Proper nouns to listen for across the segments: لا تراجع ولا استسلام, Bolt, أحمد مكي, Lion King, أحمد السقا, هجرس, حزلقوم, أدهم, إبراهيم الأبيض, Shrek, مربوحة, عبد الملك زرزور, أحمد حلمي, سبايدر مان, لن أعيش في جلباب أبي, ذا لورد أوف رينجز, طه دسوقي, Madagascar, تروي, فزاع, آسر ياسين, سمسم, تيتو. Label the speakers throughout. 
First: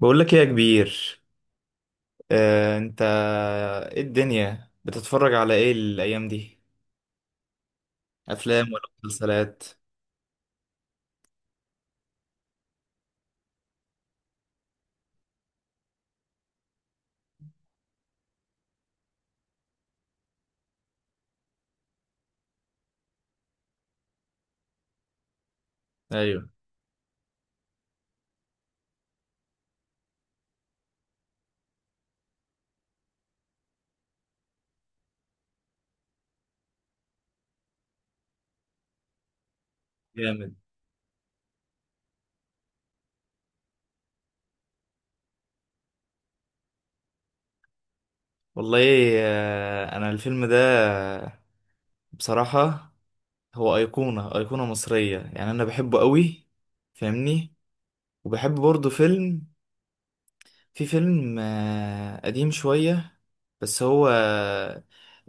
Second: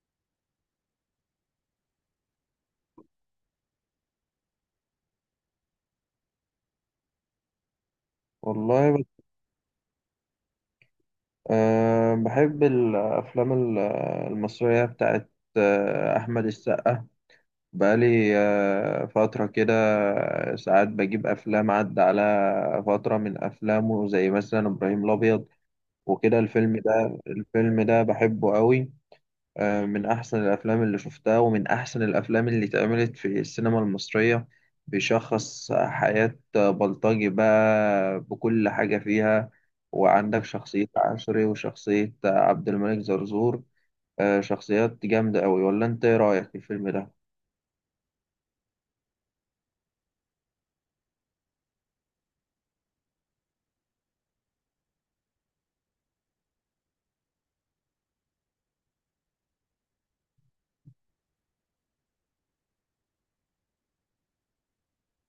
Speaker 1: بقول لك ايه يا كبير. انت ايه الدنيا بتتفرج على ايه الايام دي؟ افلام ولا
Speaker 2: والله بت-
Speaker 1: مسلسلات؟
Speaker 2: أه بحب الأفلام المصرية بتاعت أحمد السقا. بقالي فترة كده، ساعات بجيب أفلام عدى على فترة من أفلامه، زي مثلا إبراهيم الأبيض وكده.
Speaker 1: ايوه.
Speaker 2: الفيلم ده بحبه قوي، من أحسن الأفلام اللي شفتها، ومن أحسن الأفلام اللي اتعملت في السينما المصرية. بيشخص حياة بلطجي بقى بكل حاجة فيها، وعندك
Speaker 1: جامد.
Speaker 2: شخصية عشري وشخصية عبد الملك زرزور. شخصيات جامدة أوي، ولا أنت إيه رأيك في الفيلم ده؟
Speaker 1: والله. انا الفيلم ده بصراحة هو ايقونة مصرية، يعني انا بحبه قوي. فاهمني؟ وبحب برضه فيلم، في فيلم قديم شوية، بس هو آه،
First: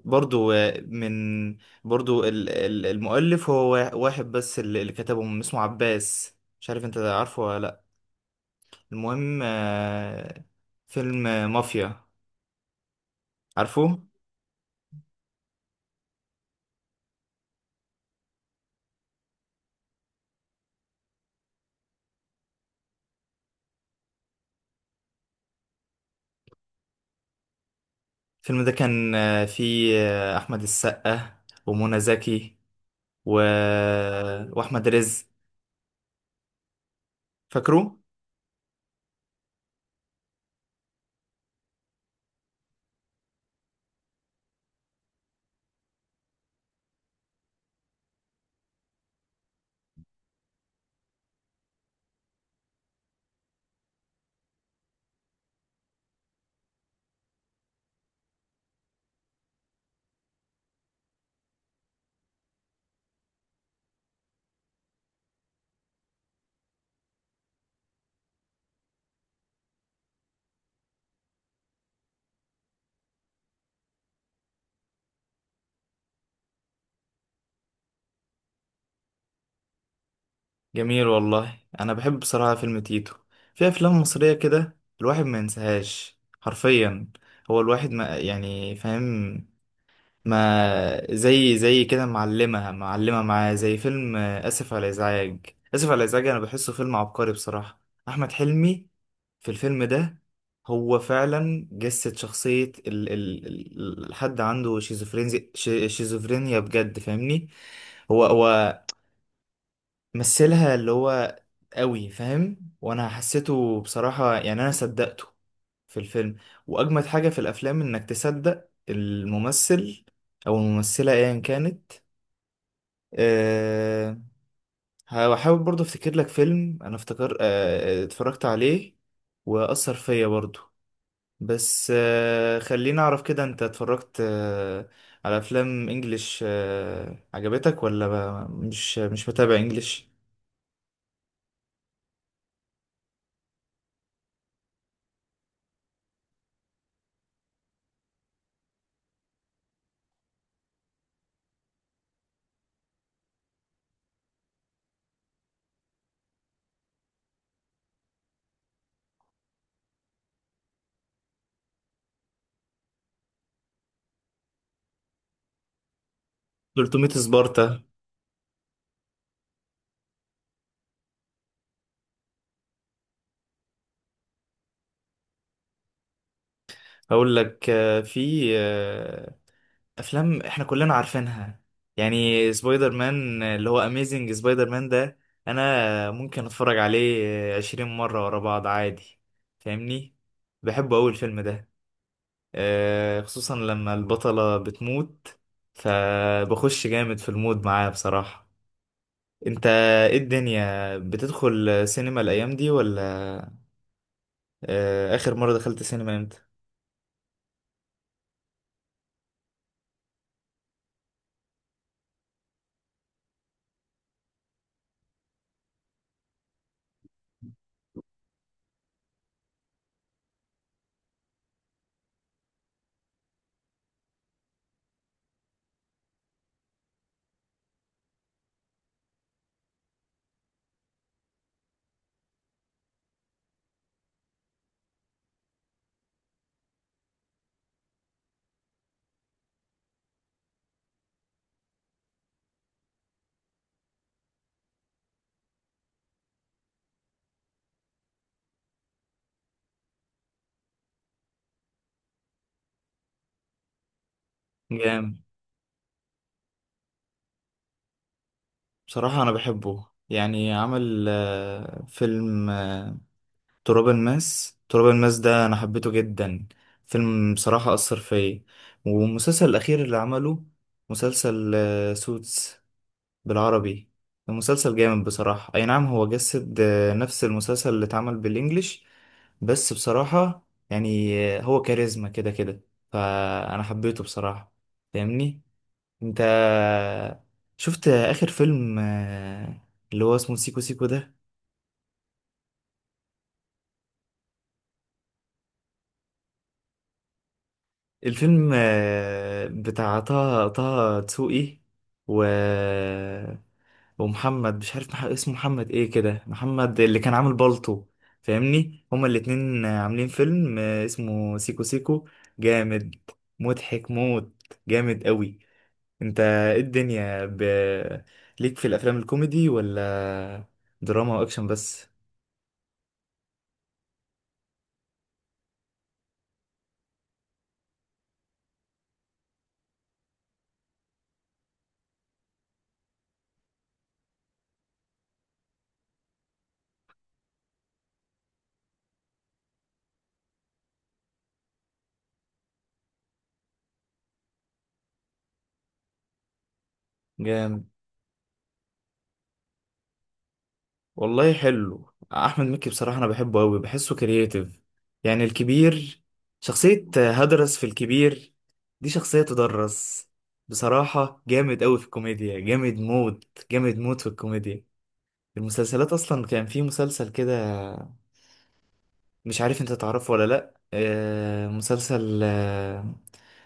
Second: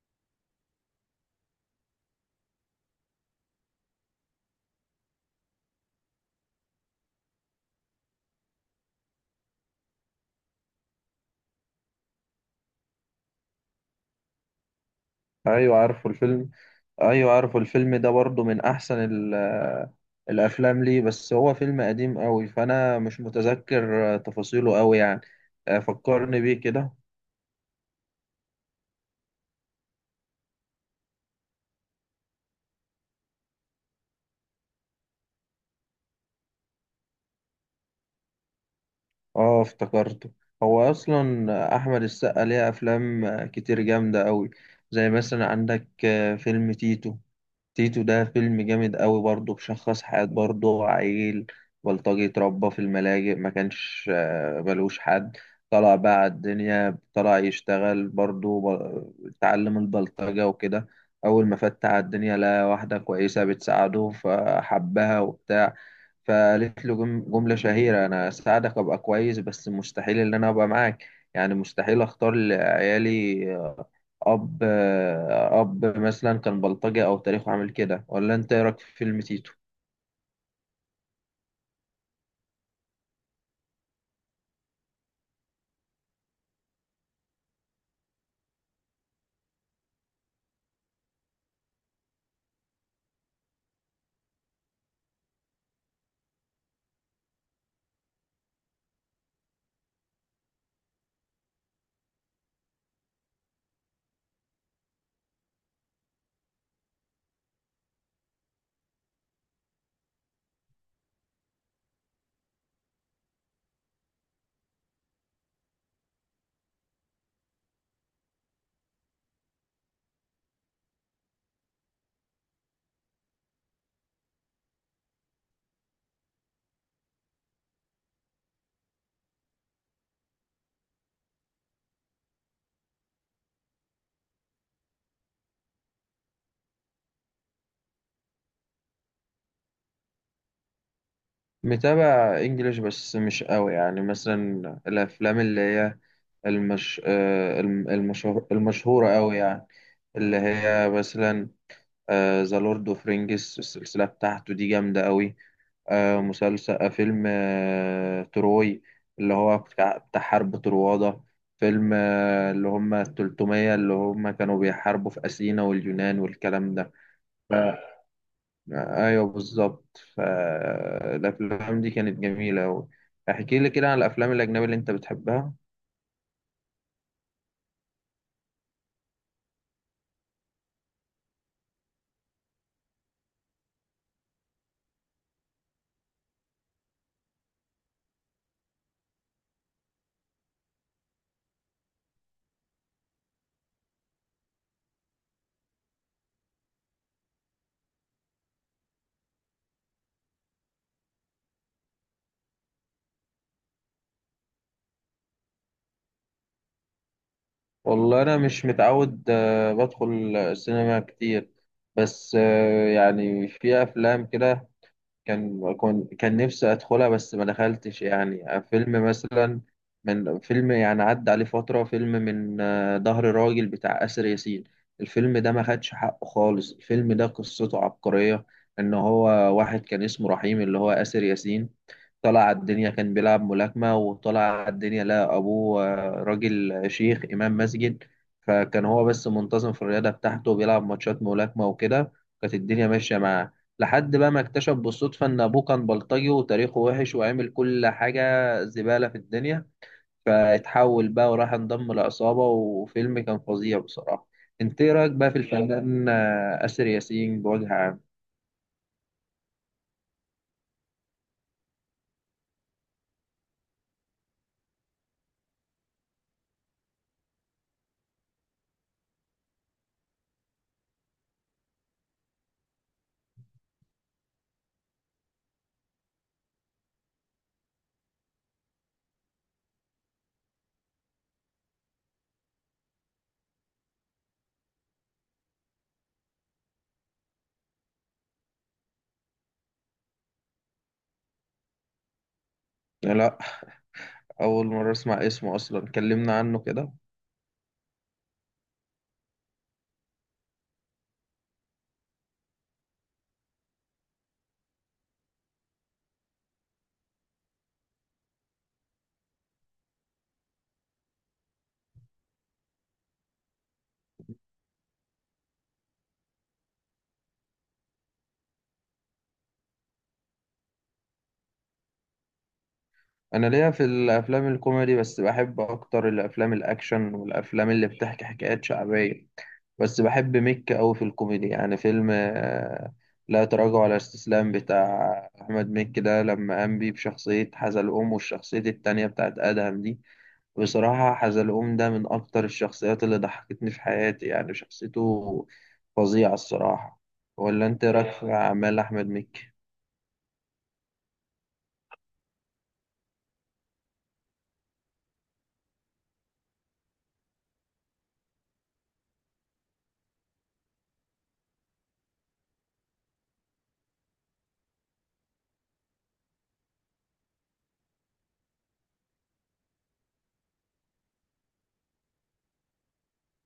Speaker 1: برضو آه، من برضو ال- ال- المؤلف هو واحد بس اللي كتبه، من اسمه عباس. مش عارف انت عارفه ولا لأ. المهم فيلم مافيا. عارفه
Speaker 2: أيوة عارفه الفيلم، أيوة عارفه الفيلم ده برضه من أحسن الأفلام، ليه بس هو فيلم قديم أوي، فأنا مش متذكر تفاصيله أوي يعني. فكرني بيه كده.
Speaker 1: الفيلم ده كان فيه أحمد السقا ومنى زكي و... آه، وأحمد رزق. فاكره؟
Speaker 2: اه افتكرته. هو اصلا احمد السقا ليه افلام كتير جامده قوي، زي مثلا عندك فيلم تيتو. تيتو ده فيلم جامد قوي برضه، بشخص حياه برضه عيل بلطجي اتربى في الملاجئ، ما كانش ملوش حد. طلع بقى على الدنيا، طلع يشتغل برضه اتعلم البلطجه وكده. اول ما فت على الدنيا لقى واحده كويسه بتساعده فحبها وبتاع، فقالت له جملة شهيرة: أنا أساعدك أبقى كويس بس مستحيل إن أنا أبقى معاك، يعني مستحيل أختار لعيالي أب أب مثلا كان بلطجي أو تاريخه عامل كده. ولا أنت إيه رأيك في فيلم تيتو؟
Speaker 1: جميل والله. انا بحب بصراحه فيلم تيتو. في افلام مصريه كده الواحد ما ينساهاش حرفيا. هو الواحد ما، يعني فاهم، ما زي كده معلمه معاه، زي فيلم اسف على الازعاج. اسف على الازعاج انا بحسه فيلم عبقري بصراحه. احمد حلمي في الفيلم ده هو فعلا جسد شخصيه الحد عنده شيزوفرينيا. شيزوفرينيا بجد، فاهمني؟ هو مثلها، اللي هو قوي فاهم، وانا حسيته بصراحة، يعني انا صدقته في الفيلم. واجمد حاجة في الافلام انك تصدق الممثل او الممثلة ايا كانت. أه. هحاول برضه افتكر لك فيلم انا افتكر أه اتفرجت عليه واثر فيا برضه. بس أه خليني اعرف كده، انت اتفرجت أه على افلام انجليش أه عجبتك ولا مش متابع انجليش؟
Speaker 2: متابع إنجليش بس مش قوي، يعني مثلا الأفلام اللي هي المشهور... المشهورة قوي يعني، اللي هي مثلا ذا لورد أوف رينجز، السلسلة بتاعته دي جامدة قوي. آه، مسلسل آه، فيلم تروي، اللي هو بتاع حرب طروادة. فيلم اللي هم التلتمية، اللي هم كانوا بيحاربوا في أثينا واليونان والكلام ده.
Speaker 1: 300
Speaker 2: ف-
Speaker 1: سبارتا.
Speaker 2: أيوه بالظبط، فالأفلام دي كانت جميلة أوي. احكي لي كده عن الأفلام الأجنبية اللي أنت بتحبها.
Speaker 1: هقول لك آه، في آه، افلام احنا كلنا عارفينها، يعني سبايدر مان، اللي هو اميزنج سبايدر مان ده انا ممكن اتفرج عليه عشرين مرة ورا بعض عادي. فاهمني؟ بحبه اوي الفيلم ده. خصوصا لما البطلة بتموت، فبخش جامد في المود معاه بصراحة. انت ايه الدنيا، بتدخل سينما الايام دي ولا؟ اخر مرة دخلت سينما امتى؟
Speaker 2: والله أنا مش متعود، بدخل السينما كتير، بس يعني في أفلام كده كان نفسي ادخلها بس ما دخلتش، يعني فيلم مثلا من فيلم يعني عدى عليه فترة، فيلم من ظهر راجل بتاع آسر ياسين. الفيلم ده ما خدش حقه خالص، الفيلم ده قصته عبقرية، ان هو واحد كان اسمه رحيم، اللي هو آسر ياسين، طلع على الدنيا كان بيلعب ملاكمة، وطلع على الدنيا لقى أبوه راجل شيخ إمام مسجد. فكان هو بس منتظم في الرياضة بتاعته وبيلعب ماتشات ملاكمة وكده، كانت الدنيا ماشية معاه، لحد بقى ما اكتشف بالصدفة إن أبوه كان بلطجي وتاريخه وحش وعمل كل حاجة زبالة في الدنيا، فاتحول بقى وراح انضم لعصابة. وفيلم كان فظيع بصراحة. انت ايه رأيك
Speaker 1: جامد.
Speaker 2: بقى في الفنان آسر ياسين بوجه عام؟
Speaker 1: بصراحة أنا بحبه، يعني عمل فيلم تراب الماس. تراب الماس ده أنا حبيته جدا، فيلم بصراحة أثر فيا. والمسلسل الأخير اللي عمله، مسلسل سوتس بالعربي، المسلسل جامد بصراحة. أي نعم هو جسد نفس المسلسل اللي اتعمل بالإنجليش، بس بصراحة هو كاريزما كده كده، فأنا حبيته بصراحة. فاهمني؟ انت شفت اخر فيلم اللي هو اسمه سيكو سيكو ده؟
Speaker 2: لا، أول مرة أسمع اسمه أصلا، كلمنا عنه كده.
Speaker 1: الفيلم بتاع طه دسوقي و... ومحمد مش عارف اسمه محمد ايه كده، محمد اللي كان عامل بالطو. فاهمني؟ هما الاتنين عاملين فيلم اسمه سيكو سيكو. جامد، مضحك موت، جامد قوي. انت ايه الدنيا ب... ليك في الافلام الكوميدي ولا دراما واكشن بس؟
Speaker 2: انا ليا في الافلام الكوميدي، بس بحب اكتر الافلام الاكشن والافلام اللي بتحكي حكايات شعبيه، بس بحب ميك قوي في الكوميدي، يعني فيلم لا تراجع ولا استسلام بتاع احمد مكي ده، لما قام بيه بشخصيه حزلقوم والشخصيه التانية بتاعت ادهم دي. بصراحه حزلقوم ده من اكتر الشخصيات اللي ضحكتني في حياتي، يعني شخصيته فظيعه الصراحه.
Speaker 1: جامد.
Speaker 2: ولا انت إيه رايك في اعمال احمد مكي؟
Speaker 1: والله حلو احمد مكي بصراحه، انا بحبه قوي، بحسه كرييتيف. يعني الكبير، شخصيه هدرس في الكبير دي، شخصيه تدرس بصراحه. جامد قوي في الكوميديا، جامد موت، في الكوميديا. المسلسلات اصلا كان في مسلسل كده مش عارف انت تعرفه ولا لا، مسلسل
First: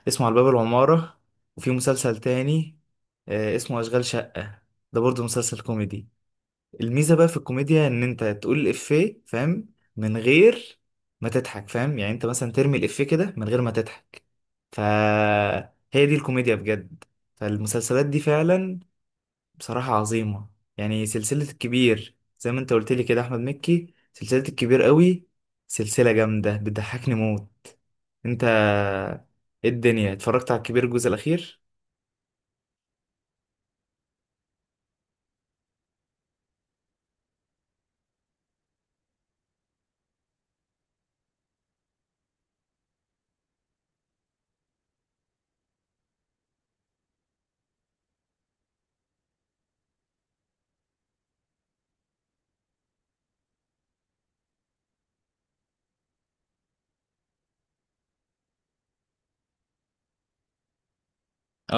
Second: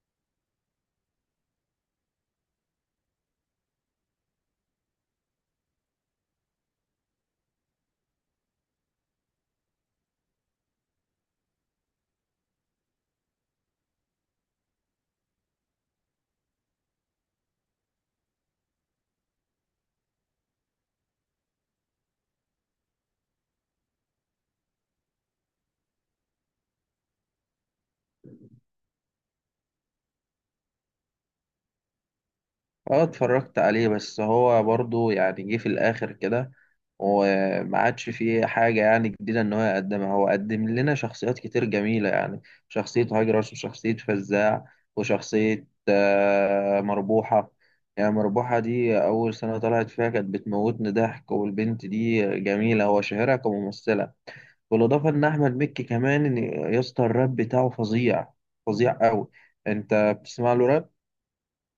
Speaker 1: اسمه على باب العماره. وفي مسلسل تاني اسمه اشغال شقه، ده برضه مسلسل كوميدي. الميزه بقى في الكوميديا ان انت تقول الافيه، فاهم، من غير ما تضحك، فاهم؟ يعني انت مثلا ترمي الافيه كده من غير ما تضحك، فهي دي الكوميديا بجد. فالمسلسلات دي فعلا بصراحه عظيمه. يعني سلسله الكبير زي ما انت قلت لي كده، احمد مكي، سلسله الكبير قوي، سلسله جامده، بتضحكني موت. انت ايه الدنيا، اتفرجت على الكبير الجزء الاخير؟
Speaker 2: اه اتفرجت عليه، بس هو برضو يعني جه في الاخر كده، وما عادش فيه حاجة يعني جديدة ان هو يقدمها. هو قدم لنا شخصيات كتير جميلة، يعني شخصية هجرس وشخصية فزاع وشخصية مربوحة. يعني مربوحة دي أول سنة طلعت فيها كانت بتموتني ضحك، والبنت دي جميلة، هو شاهرها كممثلة. بالإضافة إن أحمد مكي كمان يا اسطى، الراب بتاعه فظيع، فظيع أوي. أنت بتسمع له راب؟
Speaker 1: اه.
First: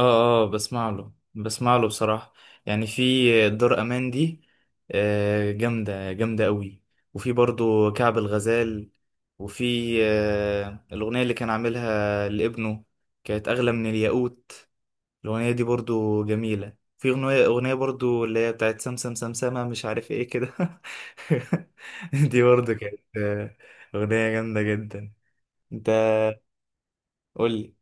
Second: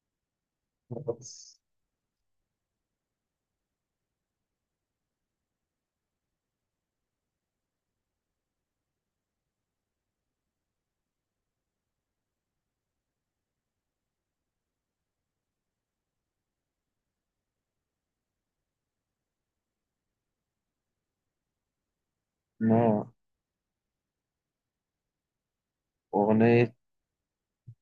Speaker 1: اه، بسمع له،
Speaker 2: بس.
Speaker 1: بصراحة. يعني في دار امان دي، جامدة قوي. وفي برضو كعب الغزال. وفي الأغنية اللي كان عاملها لابنه، كانت أغلى من الياقوت، الأغنية دي برضو جميلة. في أغنية برضو اللي هي بتاعت سمسم سمسمة مش عارف ايه كده. دي برضو كانت
Speaker 2: لا.
Speaker 1: أغنية جامدة جدا. انت
Speaker 2: أغنية
Speaker 1: قولي.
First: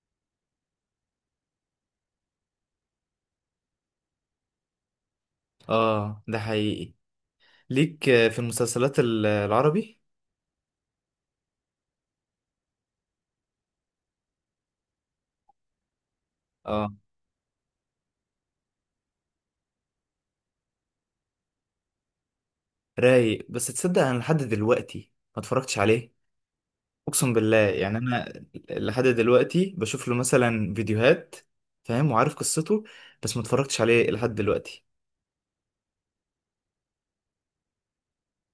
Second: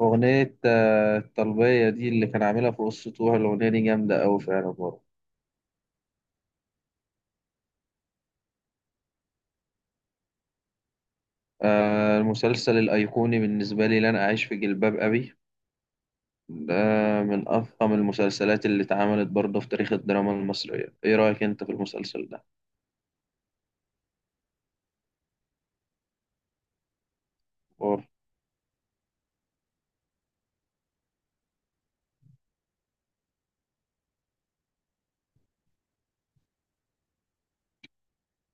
Speaker 2: أغنية الطلبية دي اللي كان عاملها في قصته، الأغنية دي جامدة أوي فعلا برضه.
Speaker 1: اه، ده حقيقي. ليك في المسلسلات العربي؟
Speaker 2: المسلسل الأيقوني بالنسبة لي لن أعيش في جلباب أبي، ده
Speaker 1: اه،
Speaker 2: من أفخم المسلسلات اللي اتعملت برضه في تاريخ الدراما المصرية. إيه رأيك أنت في المسلسل ده؟
Speaker 1: رايق. بس تصدق انا لحد دلوقتي ما اتفرجتش عليه. اقسم بالله، يعني
Speaker 2: أوه.
Speaker 1: انا لحد دلوقتي بشوف له مثلا فيديوهات، فاهم، وعارف قصته، بس ما اتفرجتش عليه لحد دلوقتي.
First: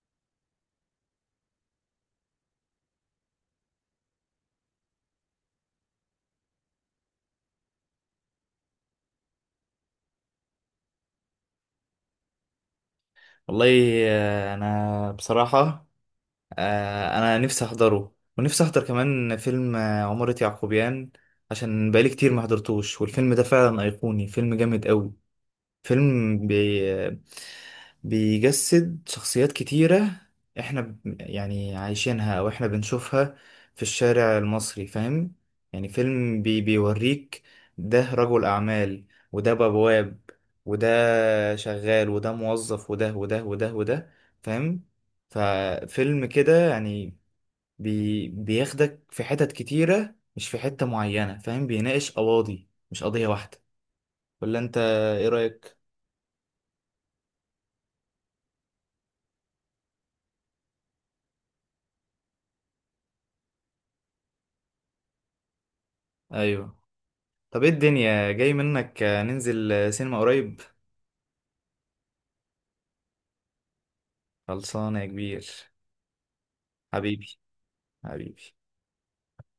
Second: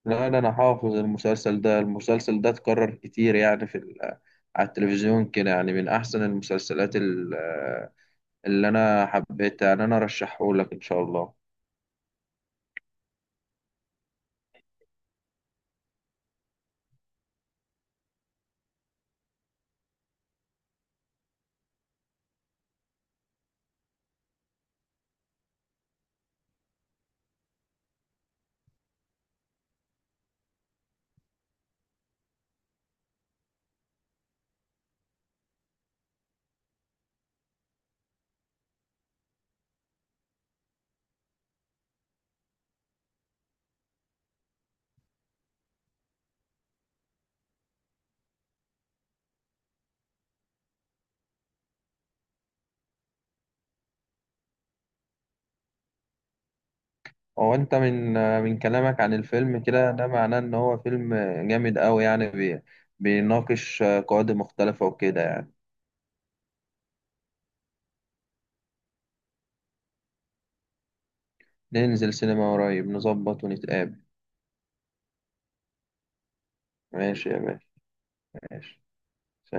Speaker 2: لا، ده أنا حافظ المسلسل ده، المسلسل ده اتكرر كتير يعني على التلفزيون كده، يعني من أحسن المسلسلات اللي أنا حبيتها يعني، أنا أرشحهولك إن شاء الله.
Speaker 1: والله انا بصراحة، انا نفسي احضره، ونفسي احضر كمان فيلم عمارة يعقوبيان، عشان بقالي كتير ما حضرتوش. والفيلم ده فعلا ايقوني، فيلم جامد قوي. فيلم بي... بيجسد شخصيات كتيرة احنا ب... يعني عايشينها او احنا بنشوفها في الشارع المصري، فاهم؟ يعني فيلم بي... بيوريك، ده رجل اعمال، وده بواب، وده شغال، وده موظف، وده وده وده وده. فاهم؟ ففيلم كده يعني بي... بياخدك في حتت كتيرة، مش في حتة معينة، فاهم؟ بيناقش قواضي مش قضية واحدة. ولا انت ايه رأيك؟
Speaker 2: هو انت من كلامك عن الفيلم كده، ده معناه ان هو فيلم جامد قوي، يعني بيناقش قواعد مختلفة وكده يعني.
Speaker 1: ايوه. طب ايه الدنيا جاي منك ننزل سينما قريب؟
Speaker 2: ننزل سينما قريب، نظبط ونتقابل.
Speaker 1: خلصانة يا كبير. حبيبي.
Speaker 2: ماشي يا باشا.
Speaker 1: حبيبي.
Speaker 2: ماشي